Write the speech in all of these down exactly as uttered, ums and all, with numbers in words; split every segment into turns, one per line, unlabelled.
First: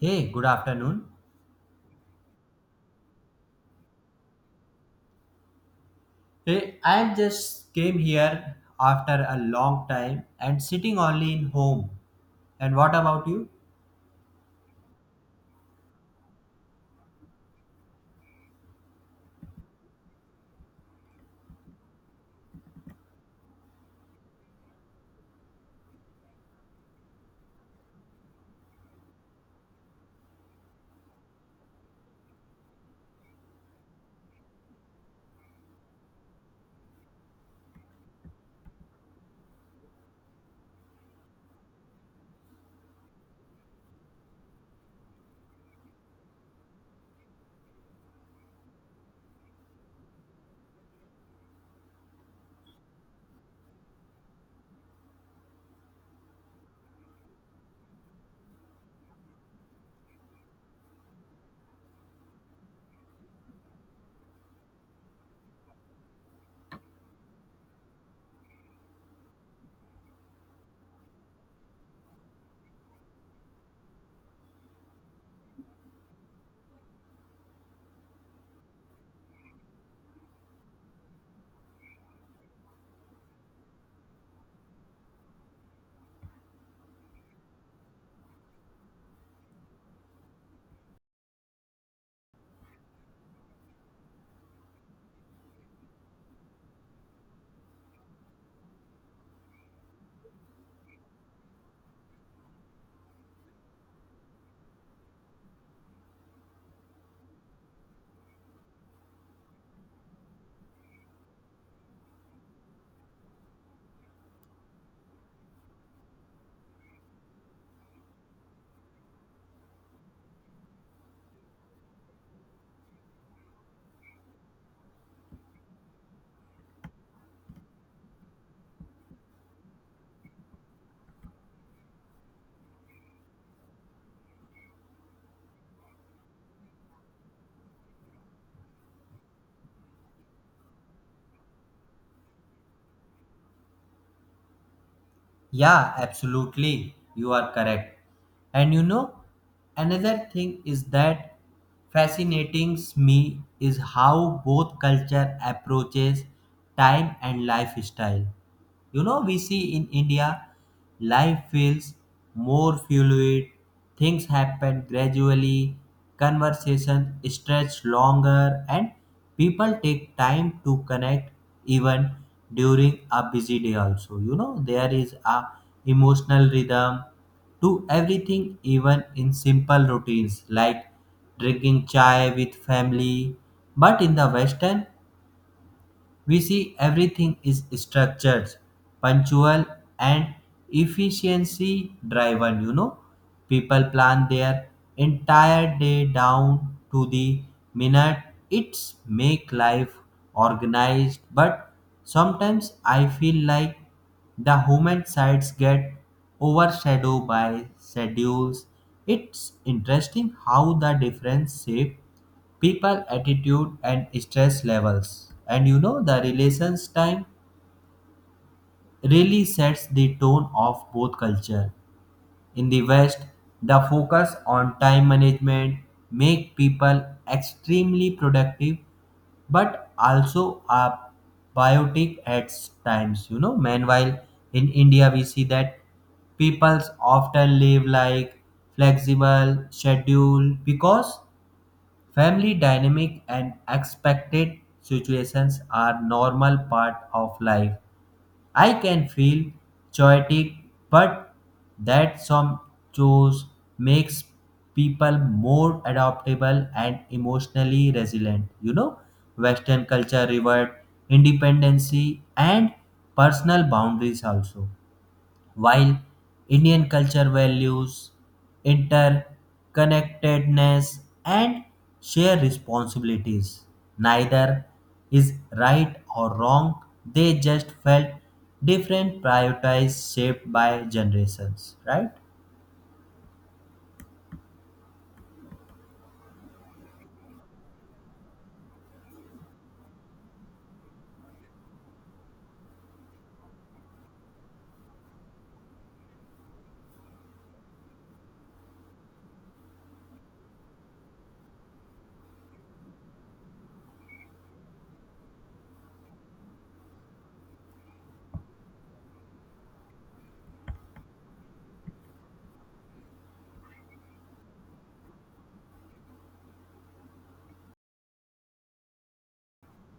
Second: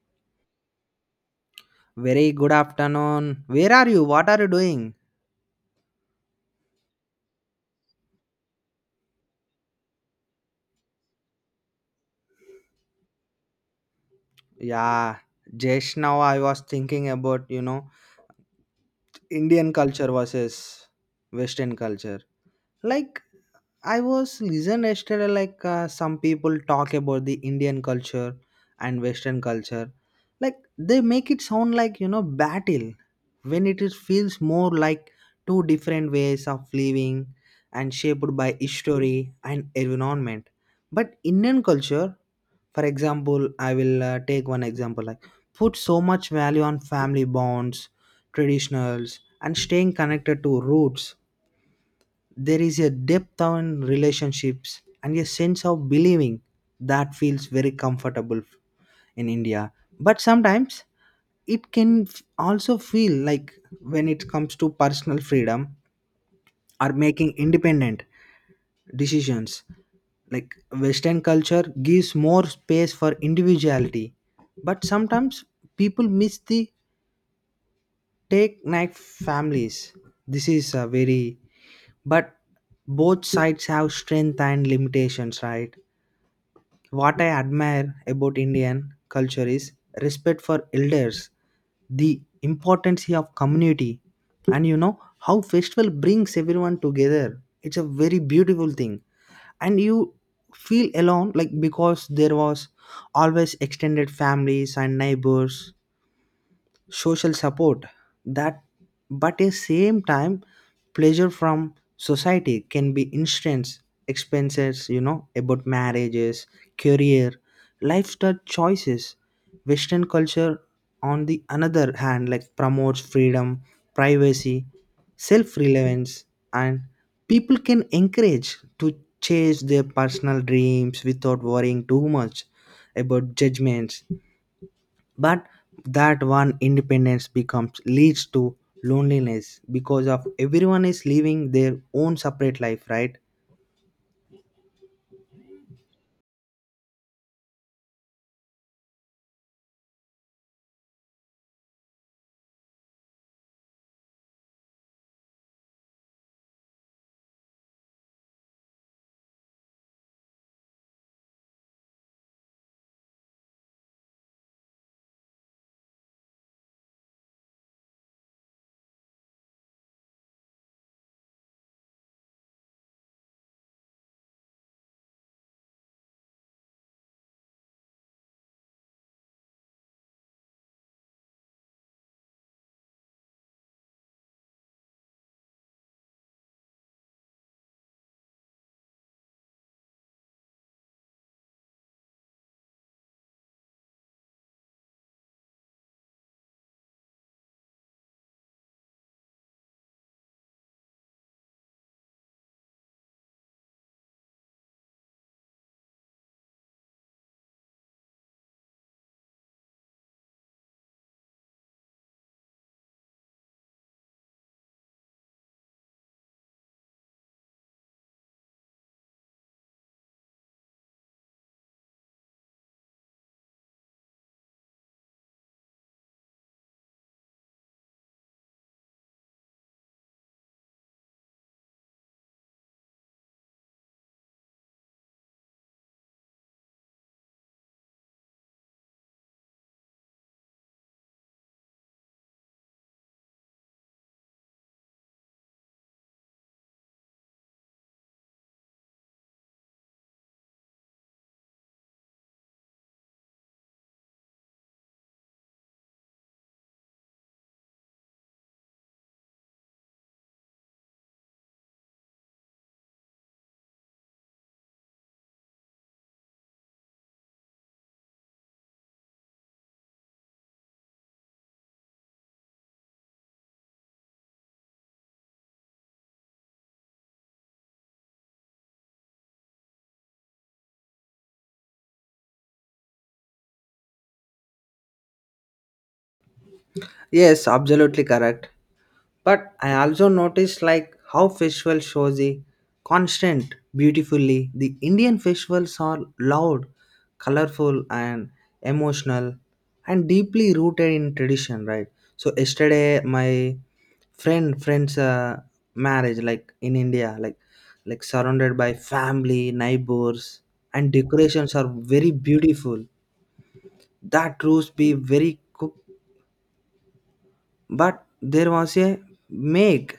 Hey, good afternoon.
Very good afternoon. Where are you? What are you doing?
Hey, I just came here after a long time and sitting only in home. And what about you?
Yeah, just now I was thinking about, you know, Indian culture versus Western culture. Like, I was listening yesterday, like, uh, some people talk about the Indian culture and Western culture. Like, they make it sound like, you know, battle when it is, feels more like two different ways of living and shaped by history and environment. But Indian culture, for example, I will uh, take one example like put so much value on family bonds, traditionals, and staying connected to roots. There is a depth on relationships and a sense of believing that feels very comfortable in India. But sometimes it can f- also feel like when it comes to personal freedom or making independent decisions, like western culture gives more space for individuality, but sometimes people miss the take knife families. This is a very but both sides have strength and limitations, right? What I admire about Indian culture is respect for elders, the importance of community, and you know how festival brings everyone together. It's a very beautiful thing, and you feel alone like because there was always extended families and neighbors, social support that. But at same time, pleasure from society can be instance expenses, you know, about marriages, career, lifestyle choices. Western culture, on the another hand, like promotes freedom, privacy, self relevance, and people can encourage to chase their personal dreams without worrying too much about judgments. But that one independence becomes leads to loneliness because of everyone is living their own separate life, right?
Yeah, absolutely. You are correct. And you know, another thing is that fascinating me is how both culture approaches time and lifestyle. You know, we see in India, life feels more fluid. Things happened gradually, conversation stretched longer, and people take time to connect even during a busy day also, you know, there is a emotional rhythm to everything even in simple routines like drinking chai with family. But in the western we see everything is structured, punctual, and efficiency driven. You know, people plan their entire day down to the minute. It's make life organized, but sometimes I feel like the human sides get overshadowed by schedules. It's interesting how the difference shape people attitude and stress levels and you know the relations time really sets the tone of both culture. In the west the focus on time management make people extremely productive but also are biotic at times, you know. Meanwhile in india we see that people often live like flexible schedule because family dynamic and expected situations are normal part of life. I can feel chaotic, but that some chose makes people more adaptable and emotionally resilient. You know, Western culture reward independency and personal boundaries also. While Indian culture values interconnectedness and shared responsibilities, neither is right or wrong. They just felt different, prioritized, shaped by generations, right?
Yes, absolutely correct. But I also noticed like how festivals show the constant beautifully. The Indian festivals are loud, colorful and emotional and deeply rooted in tradition, right? So yesterday my friend friend's uh, marriage like in India, like like surrounded by family, neighbors, and decorations are very beautiful. That roast be very cooked, but there was a make,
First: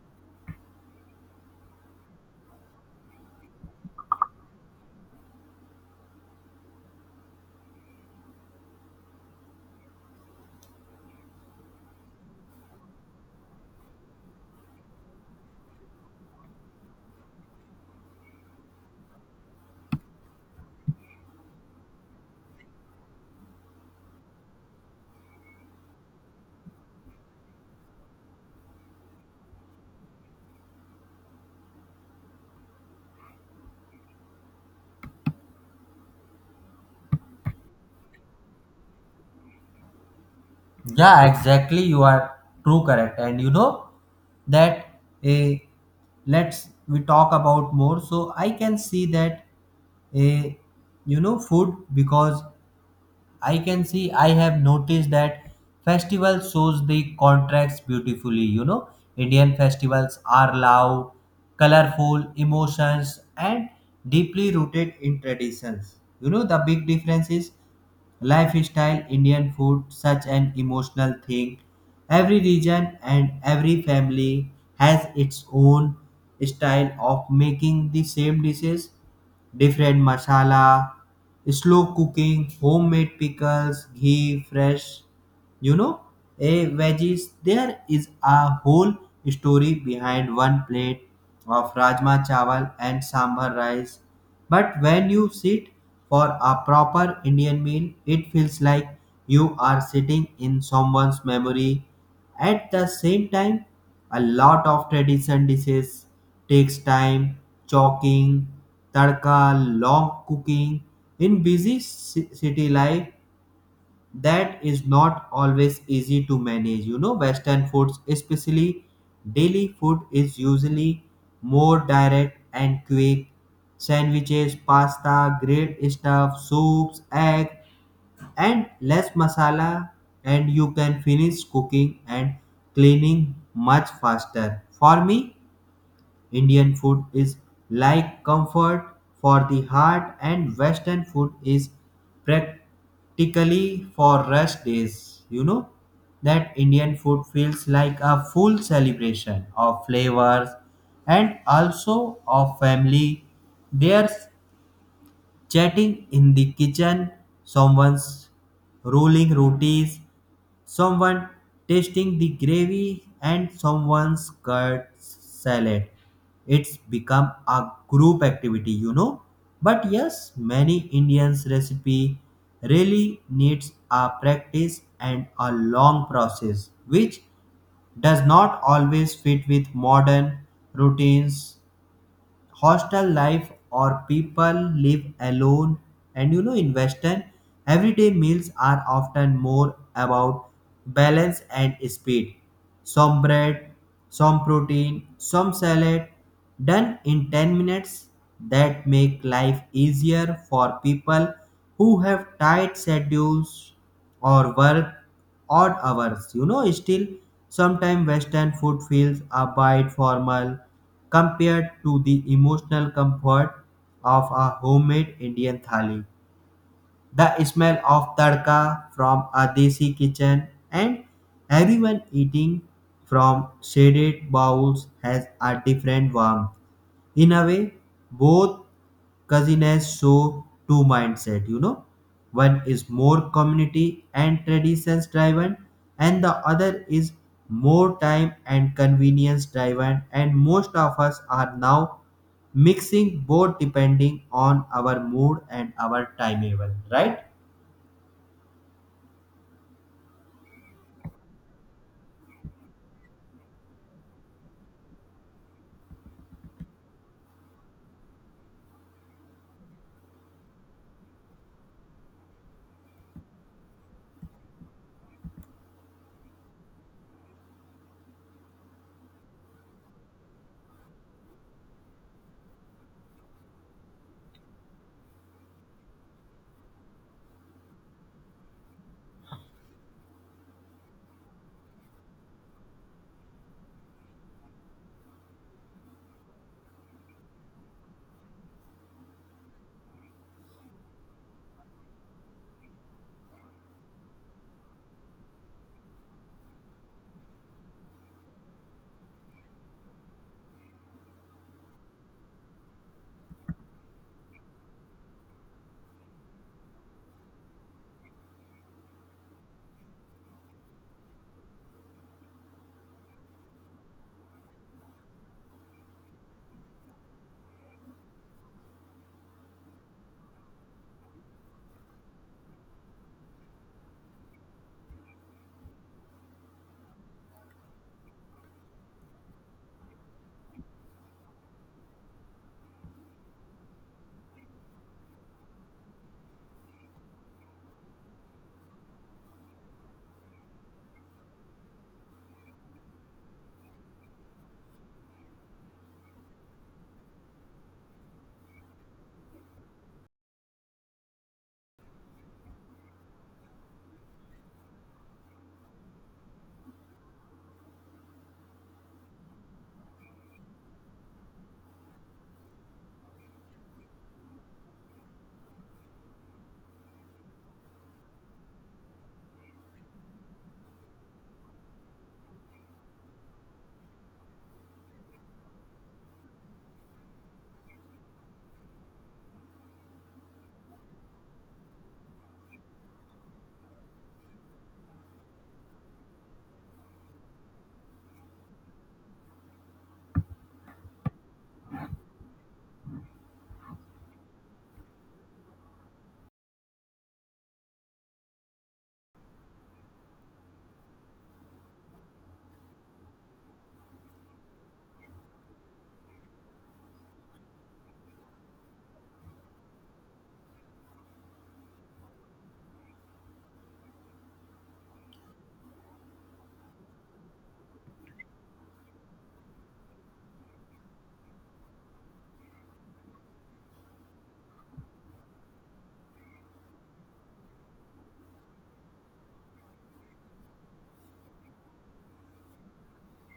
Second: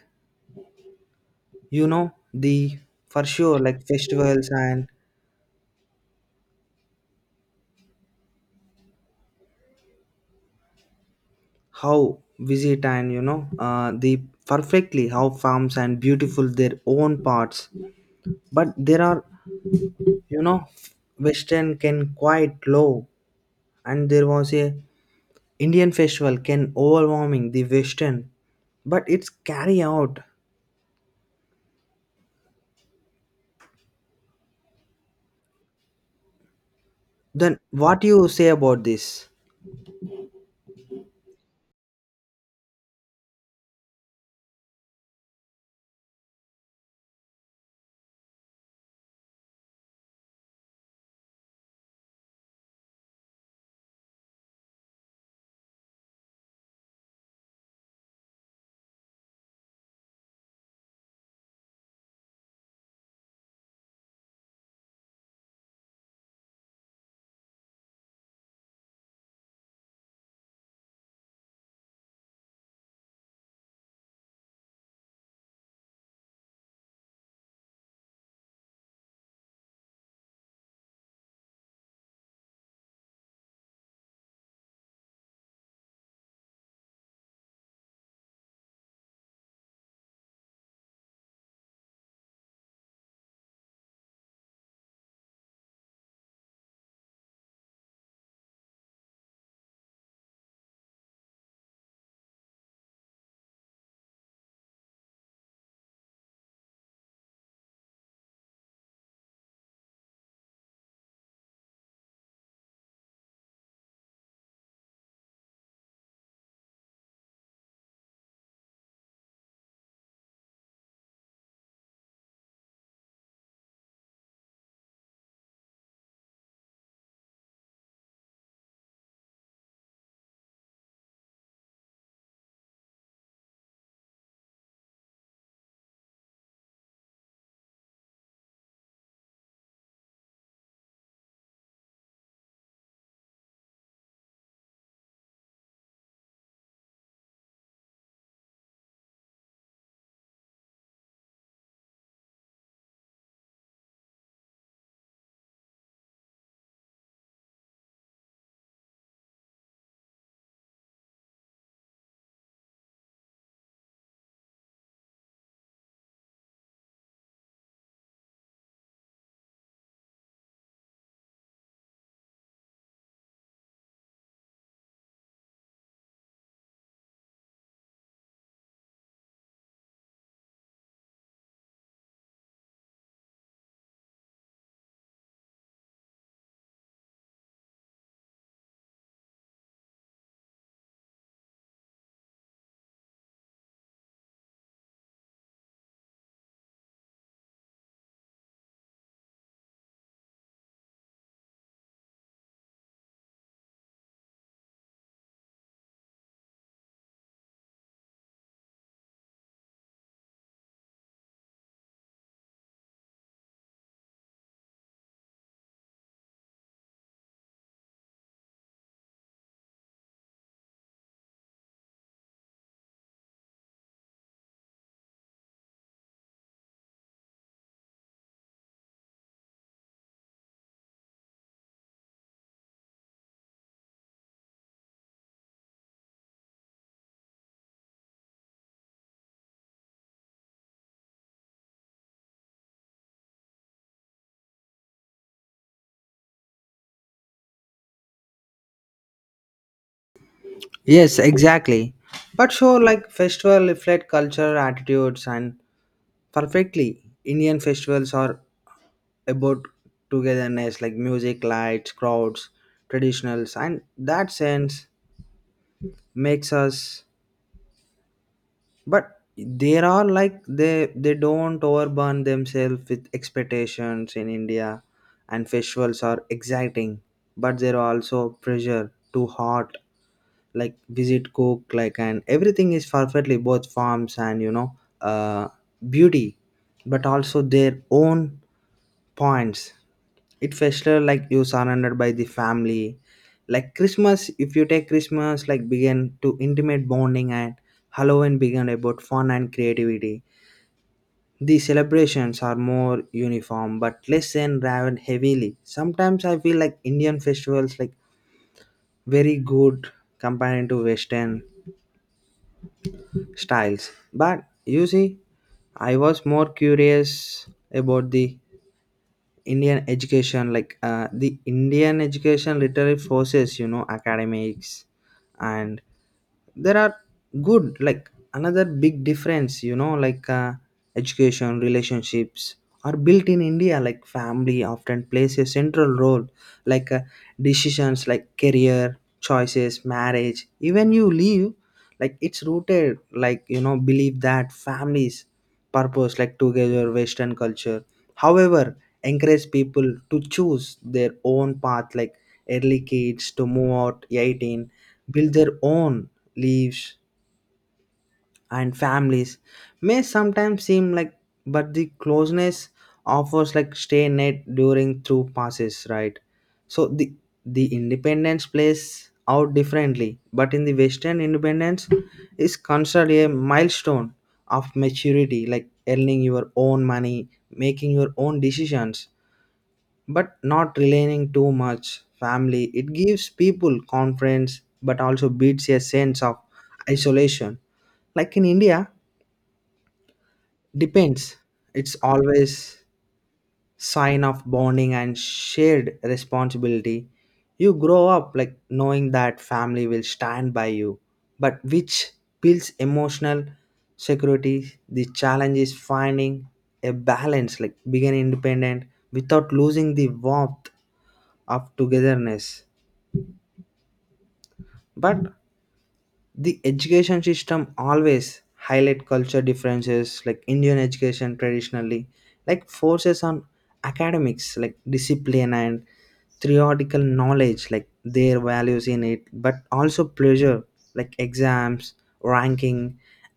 you know, the for sure like festivals and how visit and you know uh, the perfectly how farms and beautiful their own parts. But there are, you know, western can quite low and there was a Indian festival can overwhelming the western, but it's carry out. Then what you say about this?
Yeah, exactly. You are true, correct. And you know that a let's we talk about more. So I can see that a you know food because I can see I have noticed that festival shows the contrast beautifully. You know, Indian festivals are loud, colorful, emotions, and deeply rooted in traditions. You know, the big difference is lifestyle, Indian food, such an emotional thing. Every region and every family has its own style of making the same dishes, different masala, slow cooking, homemade pickles, ghee, fresh, you know, a veggies. There is a whole story behind one plate of rajma chawal and sambar rice. But when you sit for a proper Indian meal, it feels like you are sitting in someone's memory. At the same time, a lot of tradition dishes takes time, chalking, tadka, long cooking. In busy ci- city life, that is not always easy to manage. You know western foods, especially daily food, is usually more direct and quick: sandwiches, pasta, grilled stuff, soups, egg, and less masala, and you can finish cooking and cleaning much faster. For me Indian food is like comfort for the heart, and Western food is practically for rest days. You know that Indian food feels like a full celebration of flavors and also of family. There's chatting in the kitchen, someone's rolling rotis, someone tasting the gravy and someone's cut salad. It's become a group activity, you know. But yes, many Indians recipe really needs a practice and a long process, which does not always fit with modern routines, hostel life or people live alone. And you know in western everyday meals are often more about balance and speed: some bread, some protein, some salad, done in ten minutes. That make life easier for people who have tight schedules or work odd hours. You know, still, sometimes Western food feels a bit formal compared to the emotional comfort of a homemade Indian thali. The smell of tadka from a desi kitchen and everyone eating from shaded bowls has a different warmth. In a way both cousins show two mindset, you know, one is more community and traditions driven and the other is more time and convenience driven, and most of us are now mixing both depending on our mood and our timetable, right?
Yes, exactly. But sure like festival reflect culture attitudes and perfectly Indian festivals are about togetherness, like music, lights, crowds, traditionals, and that sense makes us. But there are like they they don't overburn themselves with expectations in India, and festivals are exciting, but there are also pressure too hot, like visit cook like and everything is perfectly both forms and you know uh beauty, but also their own points. It festival like you surrounded by the family, like Christmas. If you take Christmas like begin to intimate bonding and Halloween began about fun and creativity, the celebrations are more uniform but less and rather heavily. Sometimes I feel like Indian festivals like very good compared to western styles. But you see, I was more curious about the Indian education, like uh, the Indian education literally forces, you know, academics, and there are good, like another big difference, you know, like uh, education, relationships are built in India, like family often plays a central role, like uh, decisions, like career choices, marriage, even you leave, like it's rooted, like you know believe that families purpose like together. Western culture, however, encourage people to choose their own path, like early kids to move out eighteen, build their own lives, and families may sometimes seem like, but the closeness offers like stay net during through passes, right? So the the independence plays out differently, but in the western independence is considered a milestone of maturity, like earning your own money, making your own decisions, but not relying too much family. It gives people confidence but also beats a sense of isolation. Like in India, depends. It's always sign of bonding and shared responsibility. You grow up like knowing that family will stand by you, but which builds emotional security. The challenge is finding a balance, like being independent without losing the warmth of togetherness. But the education system always highlight culture differences, like Indian education traditionally like forces on academics, like discipline and theoretical knowledge, like their values in it, but also pleasure like exams, ranking,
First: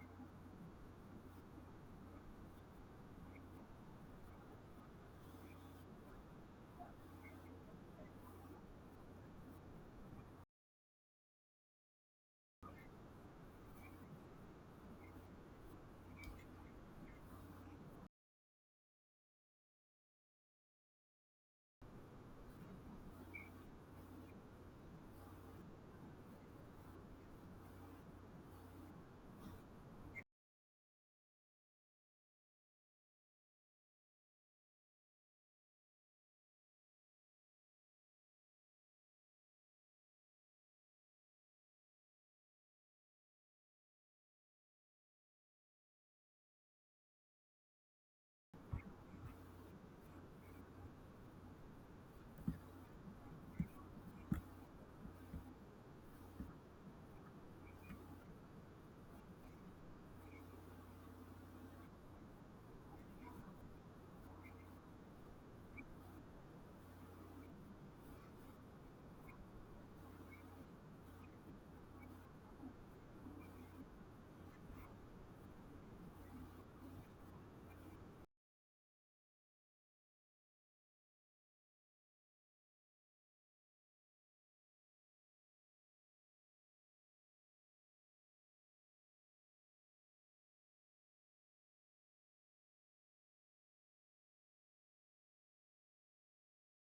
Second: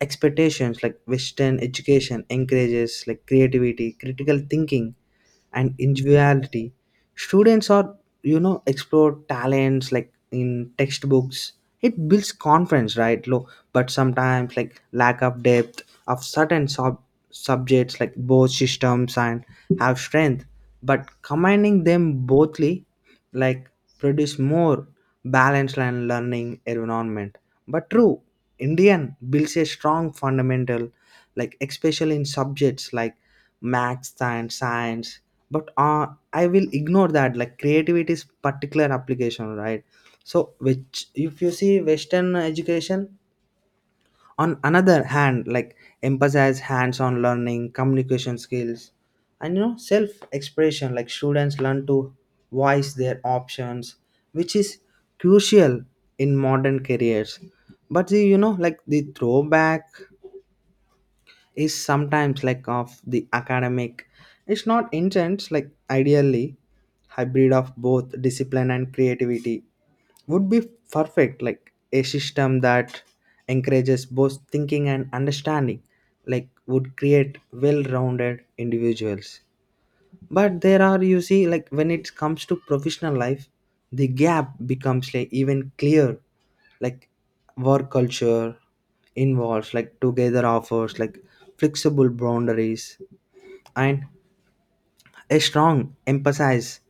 expectations. Like western education encourages like creativity, critical thinking, and individuality. Students are, you know, explore talents like in textbooks. It builds confidence, right? Low, but sometimes like lack of depth of certain sub- subjects, like both systems and have strength, but combining them bothly like produce more balanced and learning environment. But true, Indian builds a strong fundamental, like especially in subjects like maths and science. But uh, I will ignore that. Like creativity is particular application, right? So which if you see Western education, on another hand like emphasize hands-on learning, communication skills, and you know self-expression, like students learn to voice their options, which is crucial in modern careers. But the, you know, like the throwback is sometimes like of the academic, it's not intense. Like ideally hybrid of both discipline and creativity would be perfect, like a system that encourages both thinking and understanding, like would create well-rounded individuals. But there are, you see, like when it comes to professional life, the gap becomes like even clear. Like work culture involves like together offers like flexible boundaries and a strong emphasis,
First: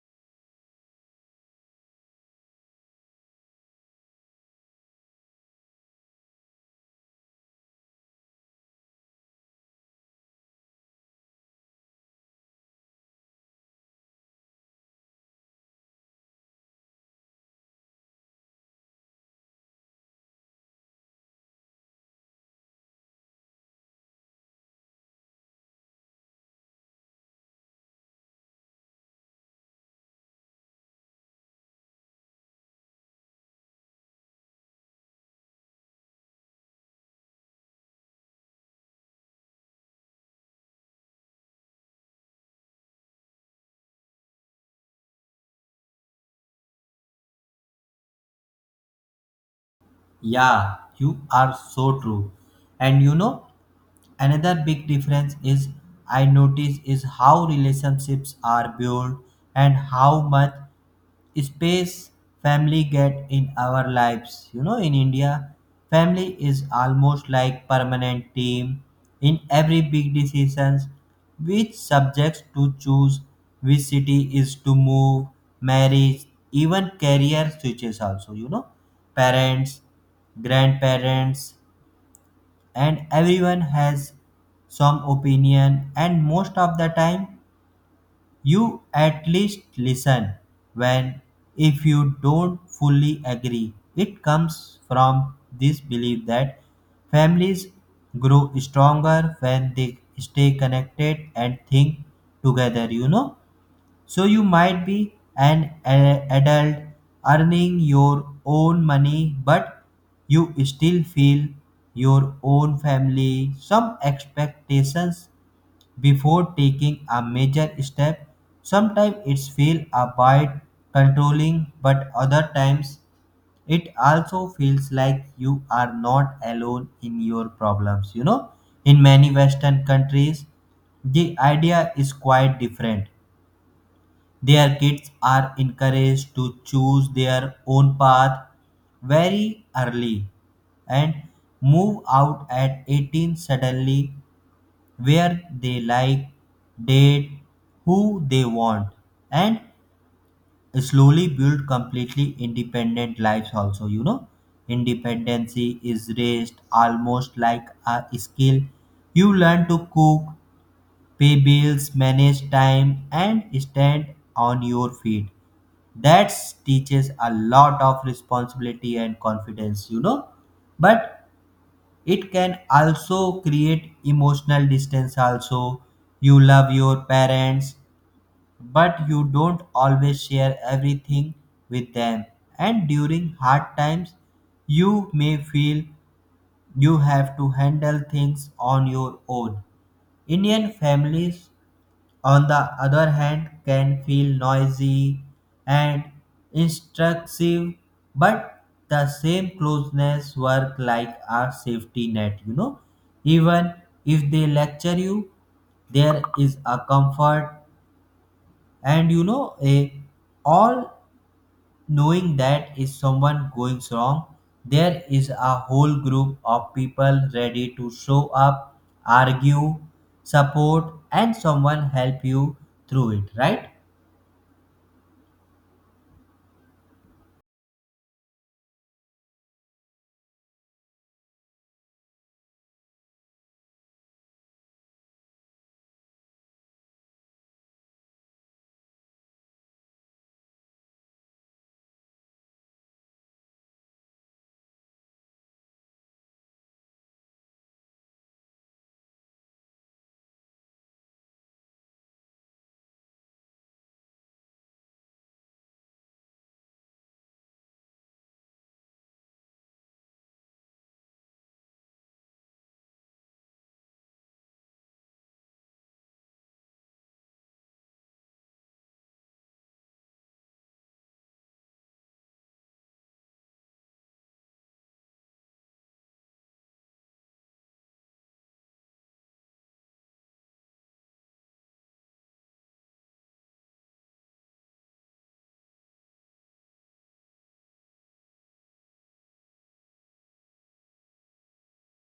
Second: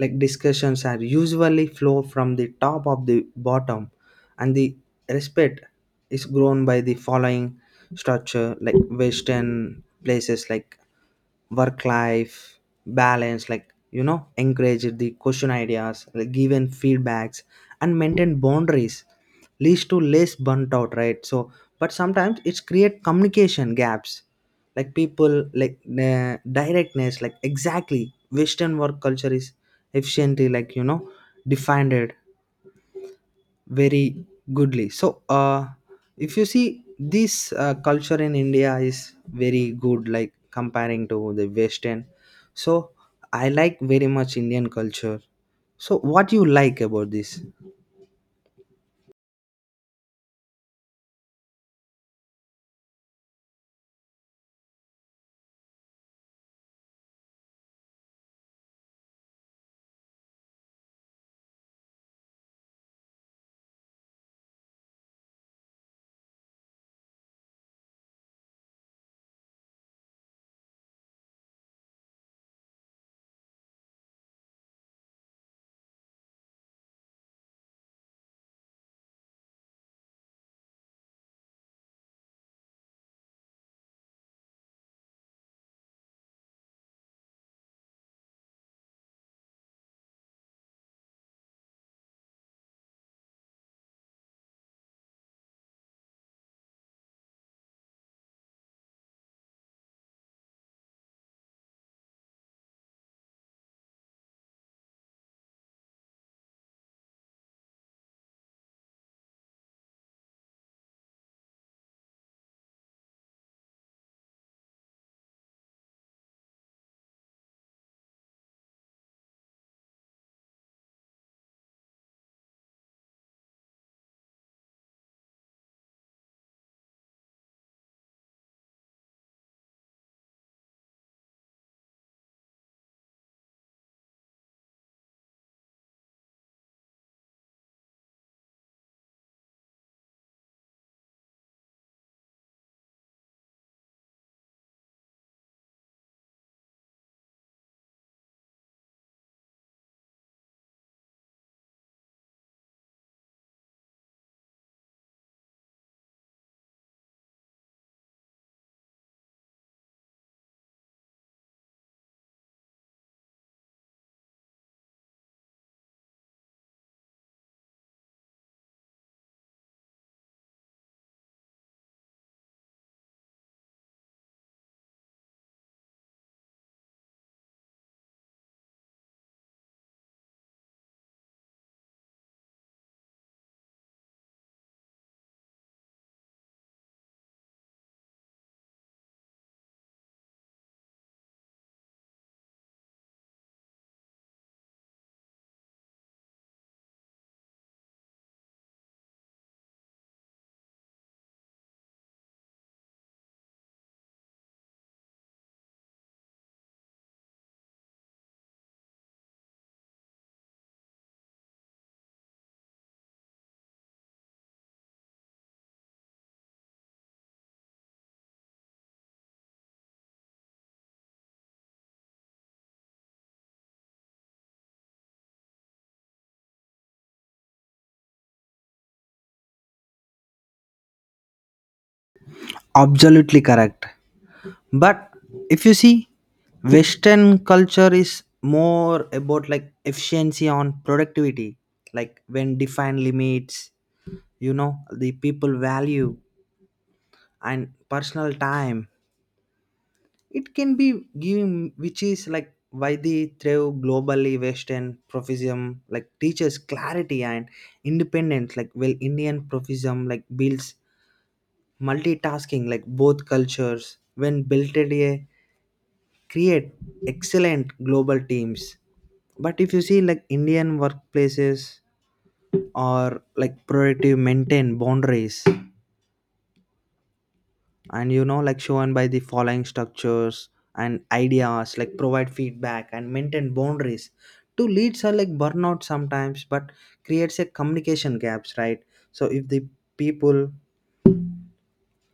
like discussions are usually flow from the top of the bottom, and the respect is grown by the following structure. Like western places like work life balance, like you know encourage the question ideas, like given feedbacks and maintain boundaries, leads to less burnt out, right? So but sometimes it's create communication gaps, like people like uh, directness. Like exactly western work culture is efficiently, like you know defined very goodly. So uh if you see this uh, culture in India is very good like comparing to the western. So I like very much Indian culture. So what you like about this?
Yeah, you are so true. And you know, another big difference is I notice is how relationships are built and how much space family get in our lives. You know, in India, family is almost like permanent team in every big decisions. Which subjects to choose, which city is to move, marriage, even career switches also. You know, parents, grandparents and everyone has some opinion and most of the time you at least listen, when if you don't fully agree it comes from this belief that families grow stronger when they stay connected and think together, you know. So you might be an a- adult earning your own money, but you still feel your own family some expectations before taking a major step. Sometimes it's feel a bit controlling, but other times it also feels like you are not alone in your problems. You know, in many Western countries, the idea is quite different. Their kids are encouraged to choose their own path very early and move out at eighteen suddenly, where they like, date who they want, and slowly build completely independent lives. Also, you know, independency is raised almost like a skill. You learn to cook, pay bills, manage time, and stand on your feet. That teaches a lot of responsibility and confidence, you know. But it can also create emotional distance also. You love your parents but you don't always share everything with them, and during hard times you may feel you have to handle things on your own. Indian families, on the other hand, can feel noisy and instructive, but the same closeness work like a safety net, you know. Even if they lecture you, there is a comfort and you know a all knowing that if someone goes wrong there is a whole group of people ready to show up, argue, support and someone help you through it, right?
Absolutely correct. But if you see western culture is more about like efficiency on productivity, like when defined limits, you know, the people value and personal time. It can be given, which is like why the thrive globally. Western profession like teaches clarity and independence, like well Indian profession like builds multitasking, like both cultures when built at a create excellent global teams. But if you see like Indian workplaces are like productive, maintain boundaries, and you know like shown by the following structures and ideas, like provide feedback and maintain boundaries. Two leads are like burnout sometimes, but creates a communication gaps, right? So if the people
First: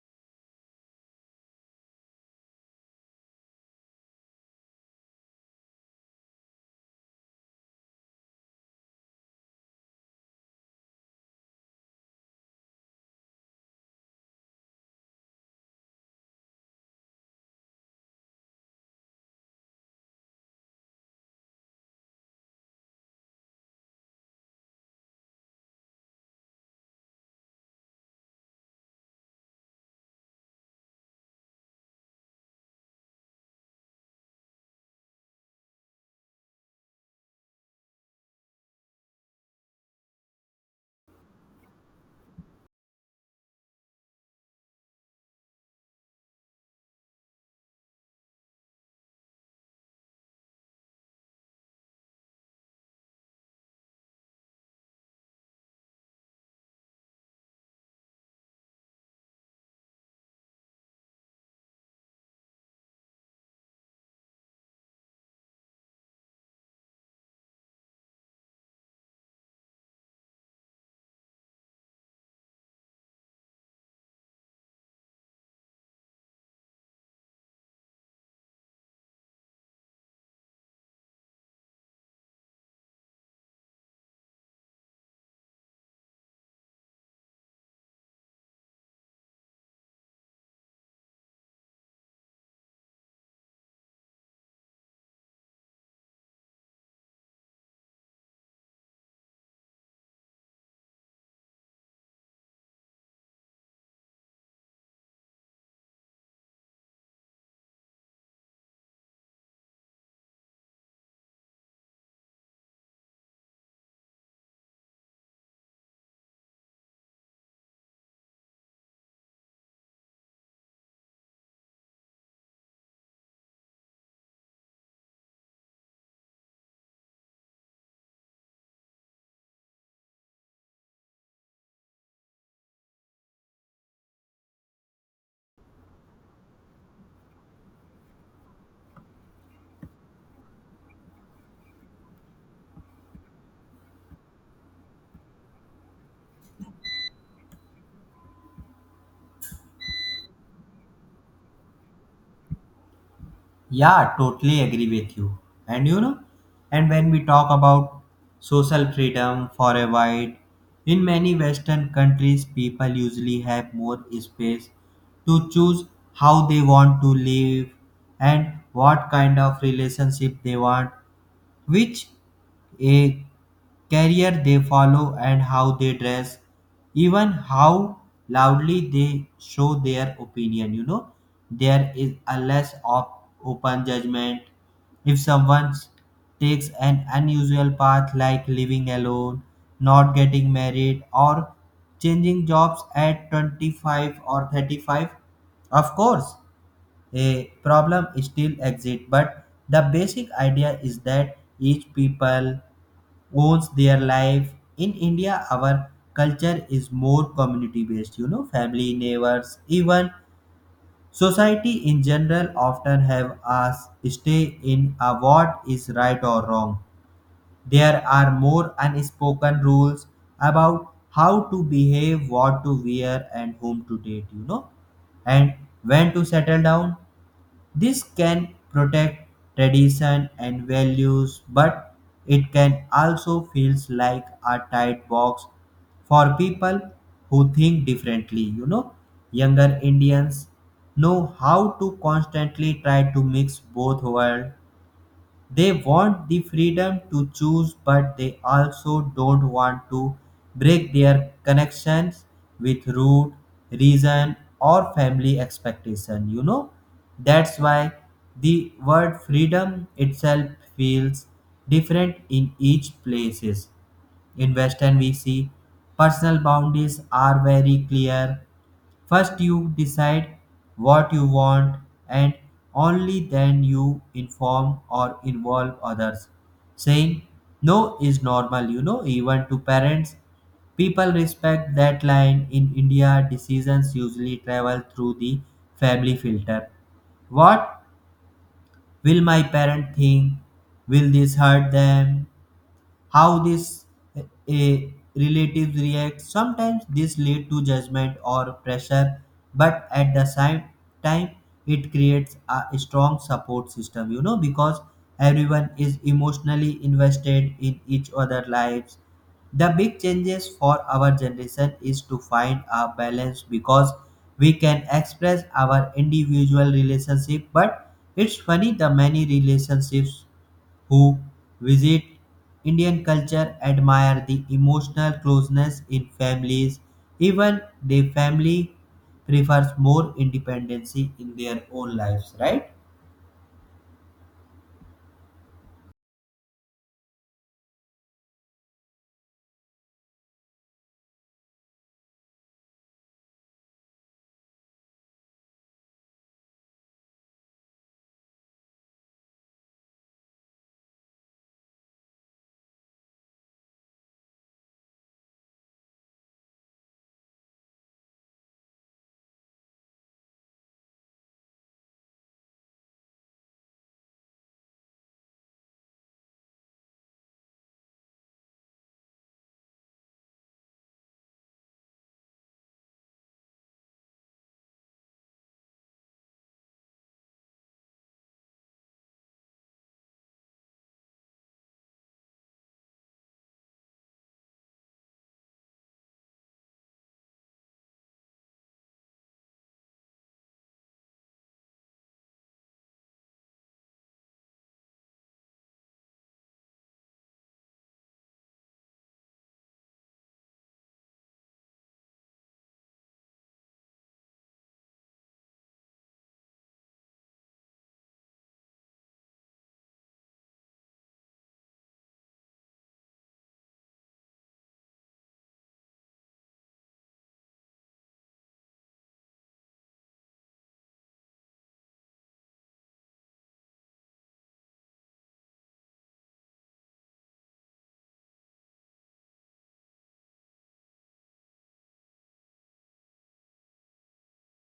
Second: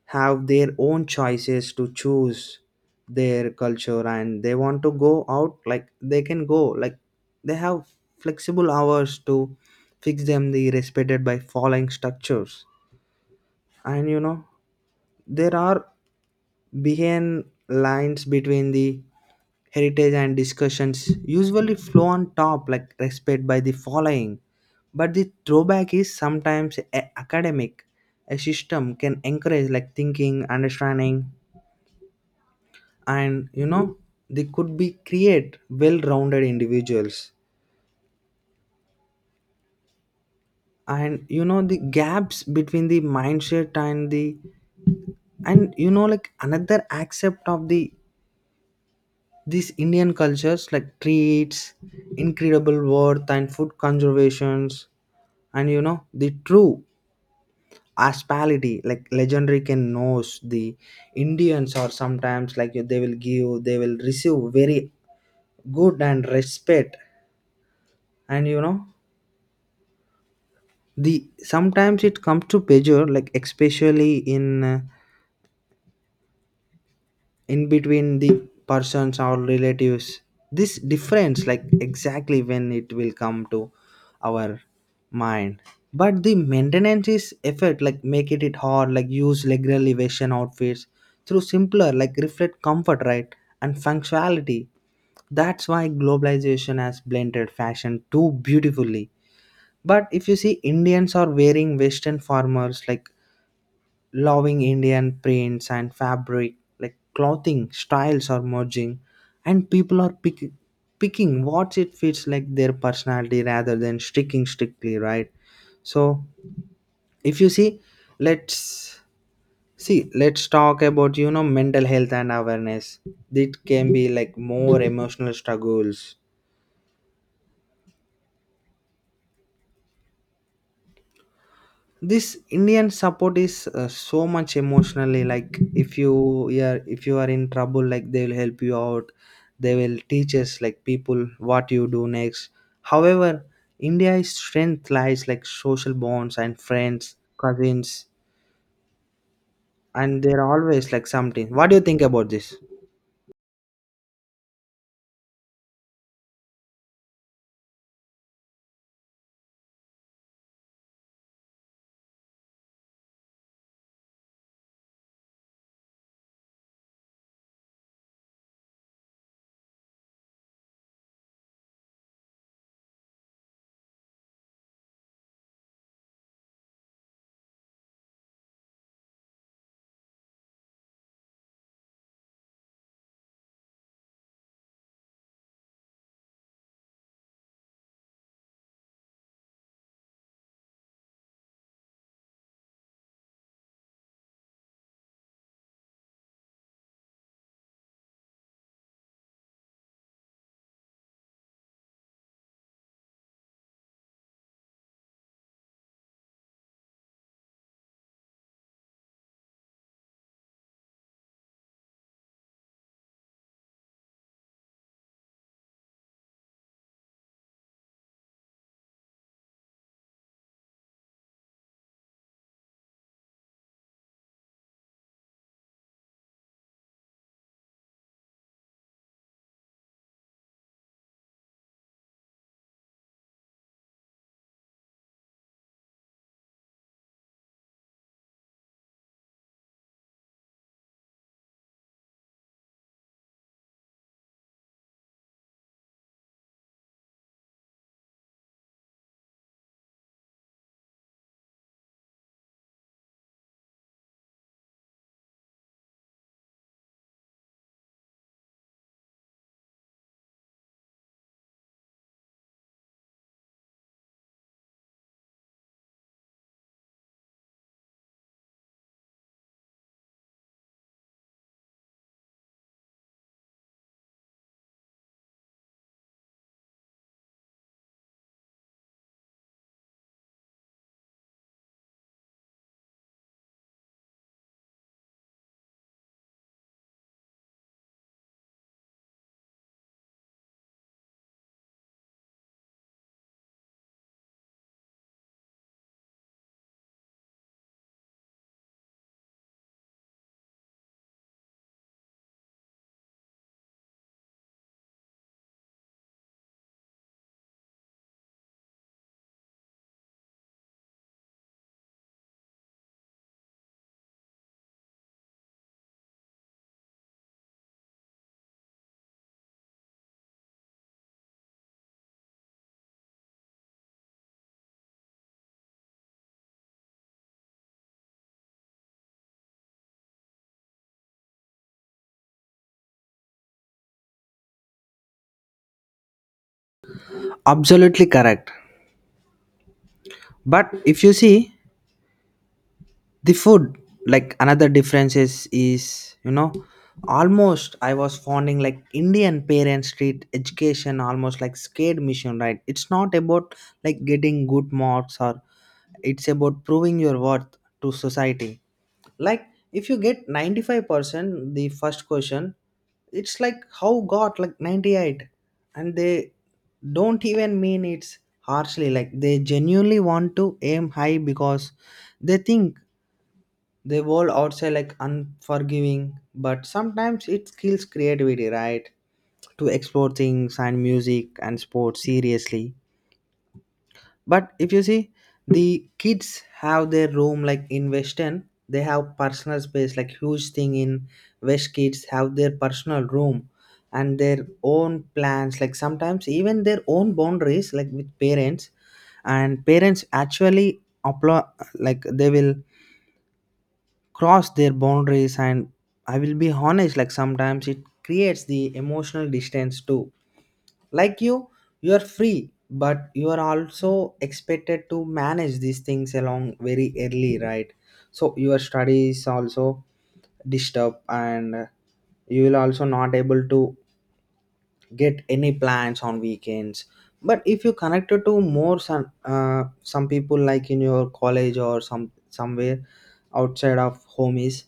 have their own choices to choose their culture and they want to go out like they can go, like they have flexible hours to fix them, the respected by following structures. And you know there are behind lines between the heritage and discussions usually flow on top, like respect by the following. But the throwback is sometimes a- academic. A system can encourage like thinking, understanding, and you know they could be create well-rounded individuals. And you know the gaps between the mindset and the, and you know like another aspect of the, these Indian cultures like treats, incredible worth and food conservations, and you know the true hospitality like legendary can knows. The Indians are sometimes like they will give they will receive very good and respect. And you know the sometimes it comes to pleasure, like especially in uh, in between the persons or relatives, this difference like exactly when it will come to our mind. But the maintenance is effort like make it, it hard, like use leg elevation outfits through simpler like reflect comfort, right? And functionality, that's why globalization has blended fashion too beautifully. But if you see Indians are wearing western formers like loving Indian prints and fabric, like clothing styles are merging, and people are pick, picking what it fits like their personality rather than sticking strictly, right? So, if you see, let's see, let's talk about you know mental health and awareness. It can be like more emotional struggles. This Indian support is uh, so much emotionally, like if you, yeah, if you are in trouble, like they will help you out. They will teach us like people what you do next. However, India's strength lies like social bonds and friends, cousins, and they're always like something. What do you think about this?
Yeah, totally agree with you. And you know, and when we talk about social freedom for a while, in many western countries people usually have more space to choose how they want to live and what kind of relationship they want, which a career they follow and how they dress, even how loudly they show their opinion, you know. There is a less of open judgment if someone takes an unusual path like living alone, not getting married or changing jobs at twenty-five or thirty-five. Of course a problem still exists, but the basic idea is that each people owns their life. In india our culture is more community based, you know, family, neighbors, even society in general often have us stay in a what is right or wrong. There are more unspoken rules about how to behave, what to wear and whom to date, you know, and when to settle down. This can protect tradition and values, but it can also feels like a tight box for people who think differently. You know, younger Indians know how to constantly try to mix both worlds. They want the freedom to choose, but they also don't want to break their connections with root, reason, or family expectation. You know, that's why the word freedom itself feels different in each places. In Western V C, personal boundaries are very clear. First, you decide what you want, and only then you inform or involve others. Saying no is normal, you know, even to parents. People respect that line. In India, decisions usually travel through the family filter. What will my parent think? Will this hurt them? How this a relatives react, sometimes this lead to judgment or pressure, but at the same time it creates a strong support system, you know, because everyone is emotionally invested in each other lives. The big changes for our generation is to find a balance because we can express our individual relationship, but it's funny the many relationships who visit Indian culture admire the emotional closeness in families, even the family prefers more independency in their own lives, right?
Absolutely correct. But if you see the food like another difference is is, you know, almost I was fonding like Indian parent street education almost like scared mission, right? It's not about like getting good marks, or it's about proving your worth to society. Like if you get ninety-five percent, the first question it's like how got like ninety-eight. And they don't even mean it's harshly, like they genuinely want to aim high because they think the world outside like unforgiving, but sometimes it kills creativity, right? To explore things and music and sports seriously. But if you see, the kids have their room, like in Western, they have personal space, like huge thing in West kids have their personal room and their own plans, like sometimes even their own boundaries, like with parents. And parents actually apply, like they will cross their boundaries. And I will be honest, like sometimes it creates the emotional distance too. Like you you are free, but you are also expected to manage these things along very early, right? So your studies also disturbed, and you will also not able to get any plans on weekends. But if you connected to more some uh, some people like in your college or some somewhere outside of home is,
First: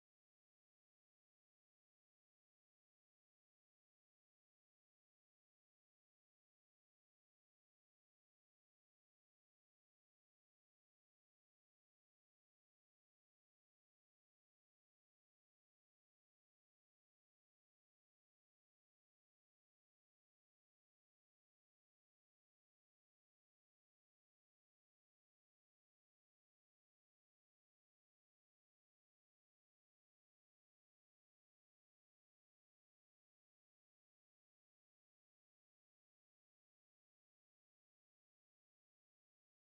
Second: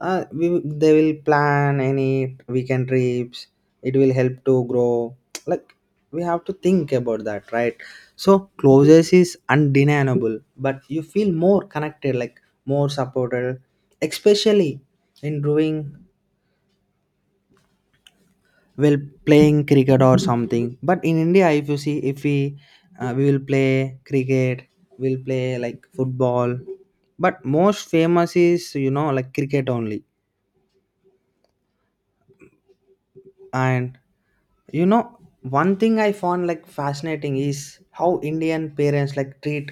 uh, we, will- they will plan any weekend trips. It will help to grow, like we have to think about that, right? So closeness is undeniable, but you feel more connected like more supported, especially in drawing, well, playing cricket or something. But in India if you see if we uh, we will play cricket, we'll play like football, but most famous is, you know, like cricket only. And you know one thing I found like fascinating is how Indian parents like treat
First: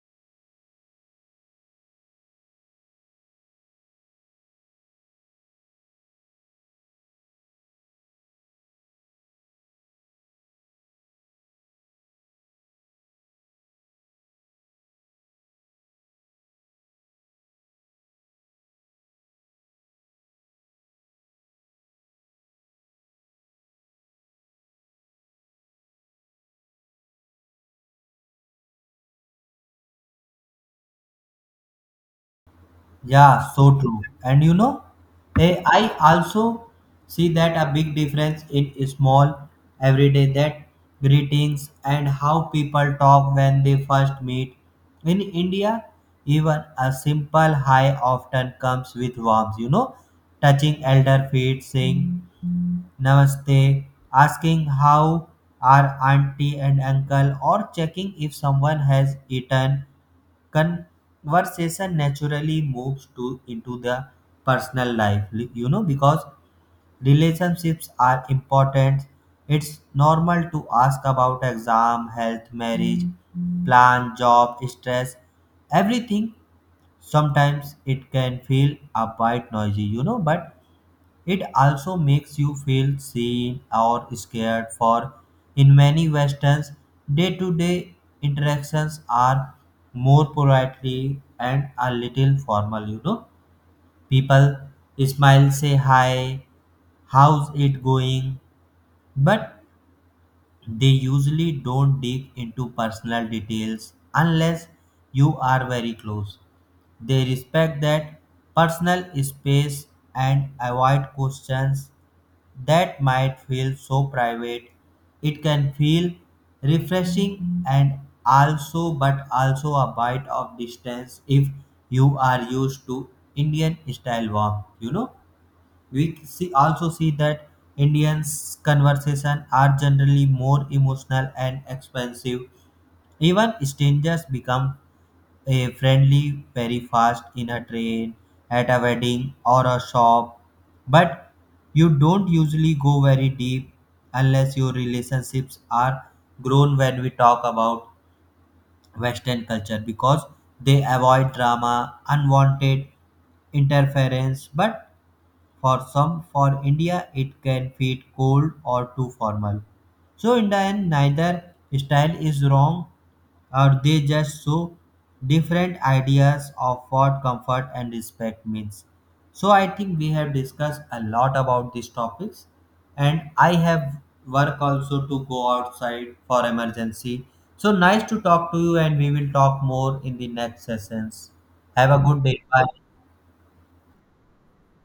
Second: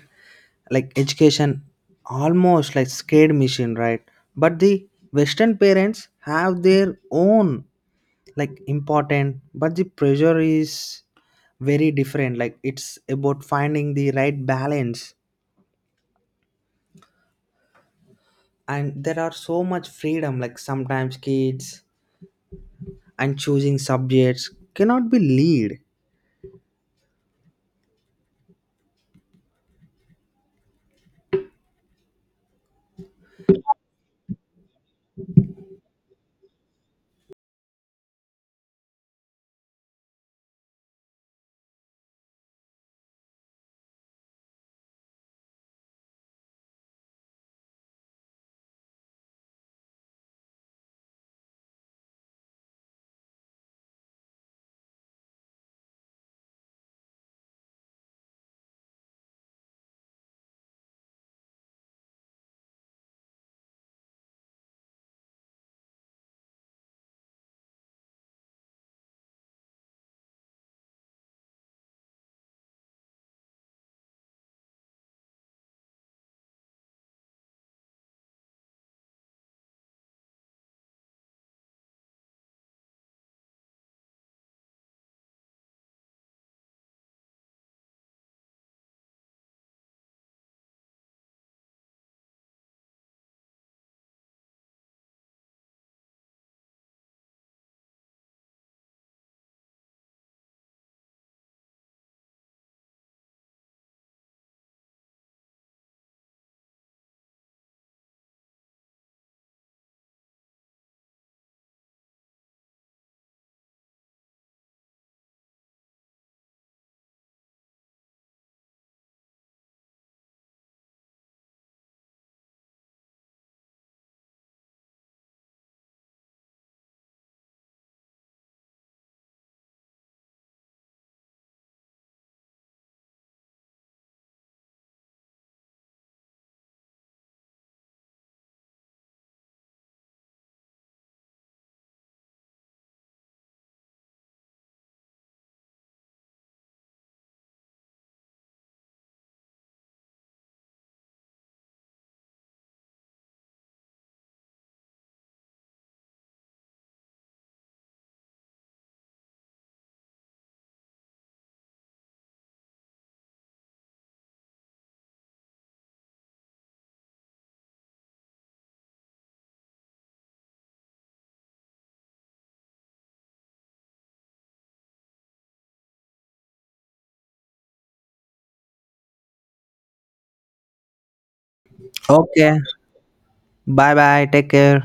like education almost like scared machine, right? But the western parents have their own like important, but the pressure is very different, like it's about finding the right balance, and there are so much freedom, like sometimes kids and choosing subjects cannot be lead.
Yeah, so true. And you know, eh, I also see that a big difference in small everyday that greetings and how people talk when they first meet. In India, even a simple hi often comes with warmth, you know, touching elder feet, saying namaste, asking how are auntie and uncle, or checking if someone has eaten. Conversation naturally moves to into the personal life li- You know, because relationships are important, it's normal to ask about exam, health, marriage plan, job stress, everything. Sometimes it can feel a bit noisy, you know, but it also makes you feel seen or scared for. In many westerns, day-to-day interactions are more politely and a little formal, you know. People smile, say hi, how's it going, but they usually don't dig into personal details unless you are very close. They respect that personal space and avoid questions that might feel so private. It can feel refreshing and also, but also a bite of distance if you are used to Indian style warmth. You know, we see also see that Indians' conversation are generally more emotional and expensive. Even strangers become a friendly very fast in a train, at a wedding or a shop, but you don't usually go very deep unless your relationships are grown. When we talk about Western culture, because they avoid drama, unwanted interference, but for some, for India, it can feel cold or too formal. So, in the end, neither style is wrong, or they just show different ideas of what comfort and respect means. So, I think we have discussed a lot about these topics, and I have work also to go outside for emergency. So, nice to talk to you, and we will talk more in the next sessions. Have a good day.
Okay,
Bye.
bye bye, take care.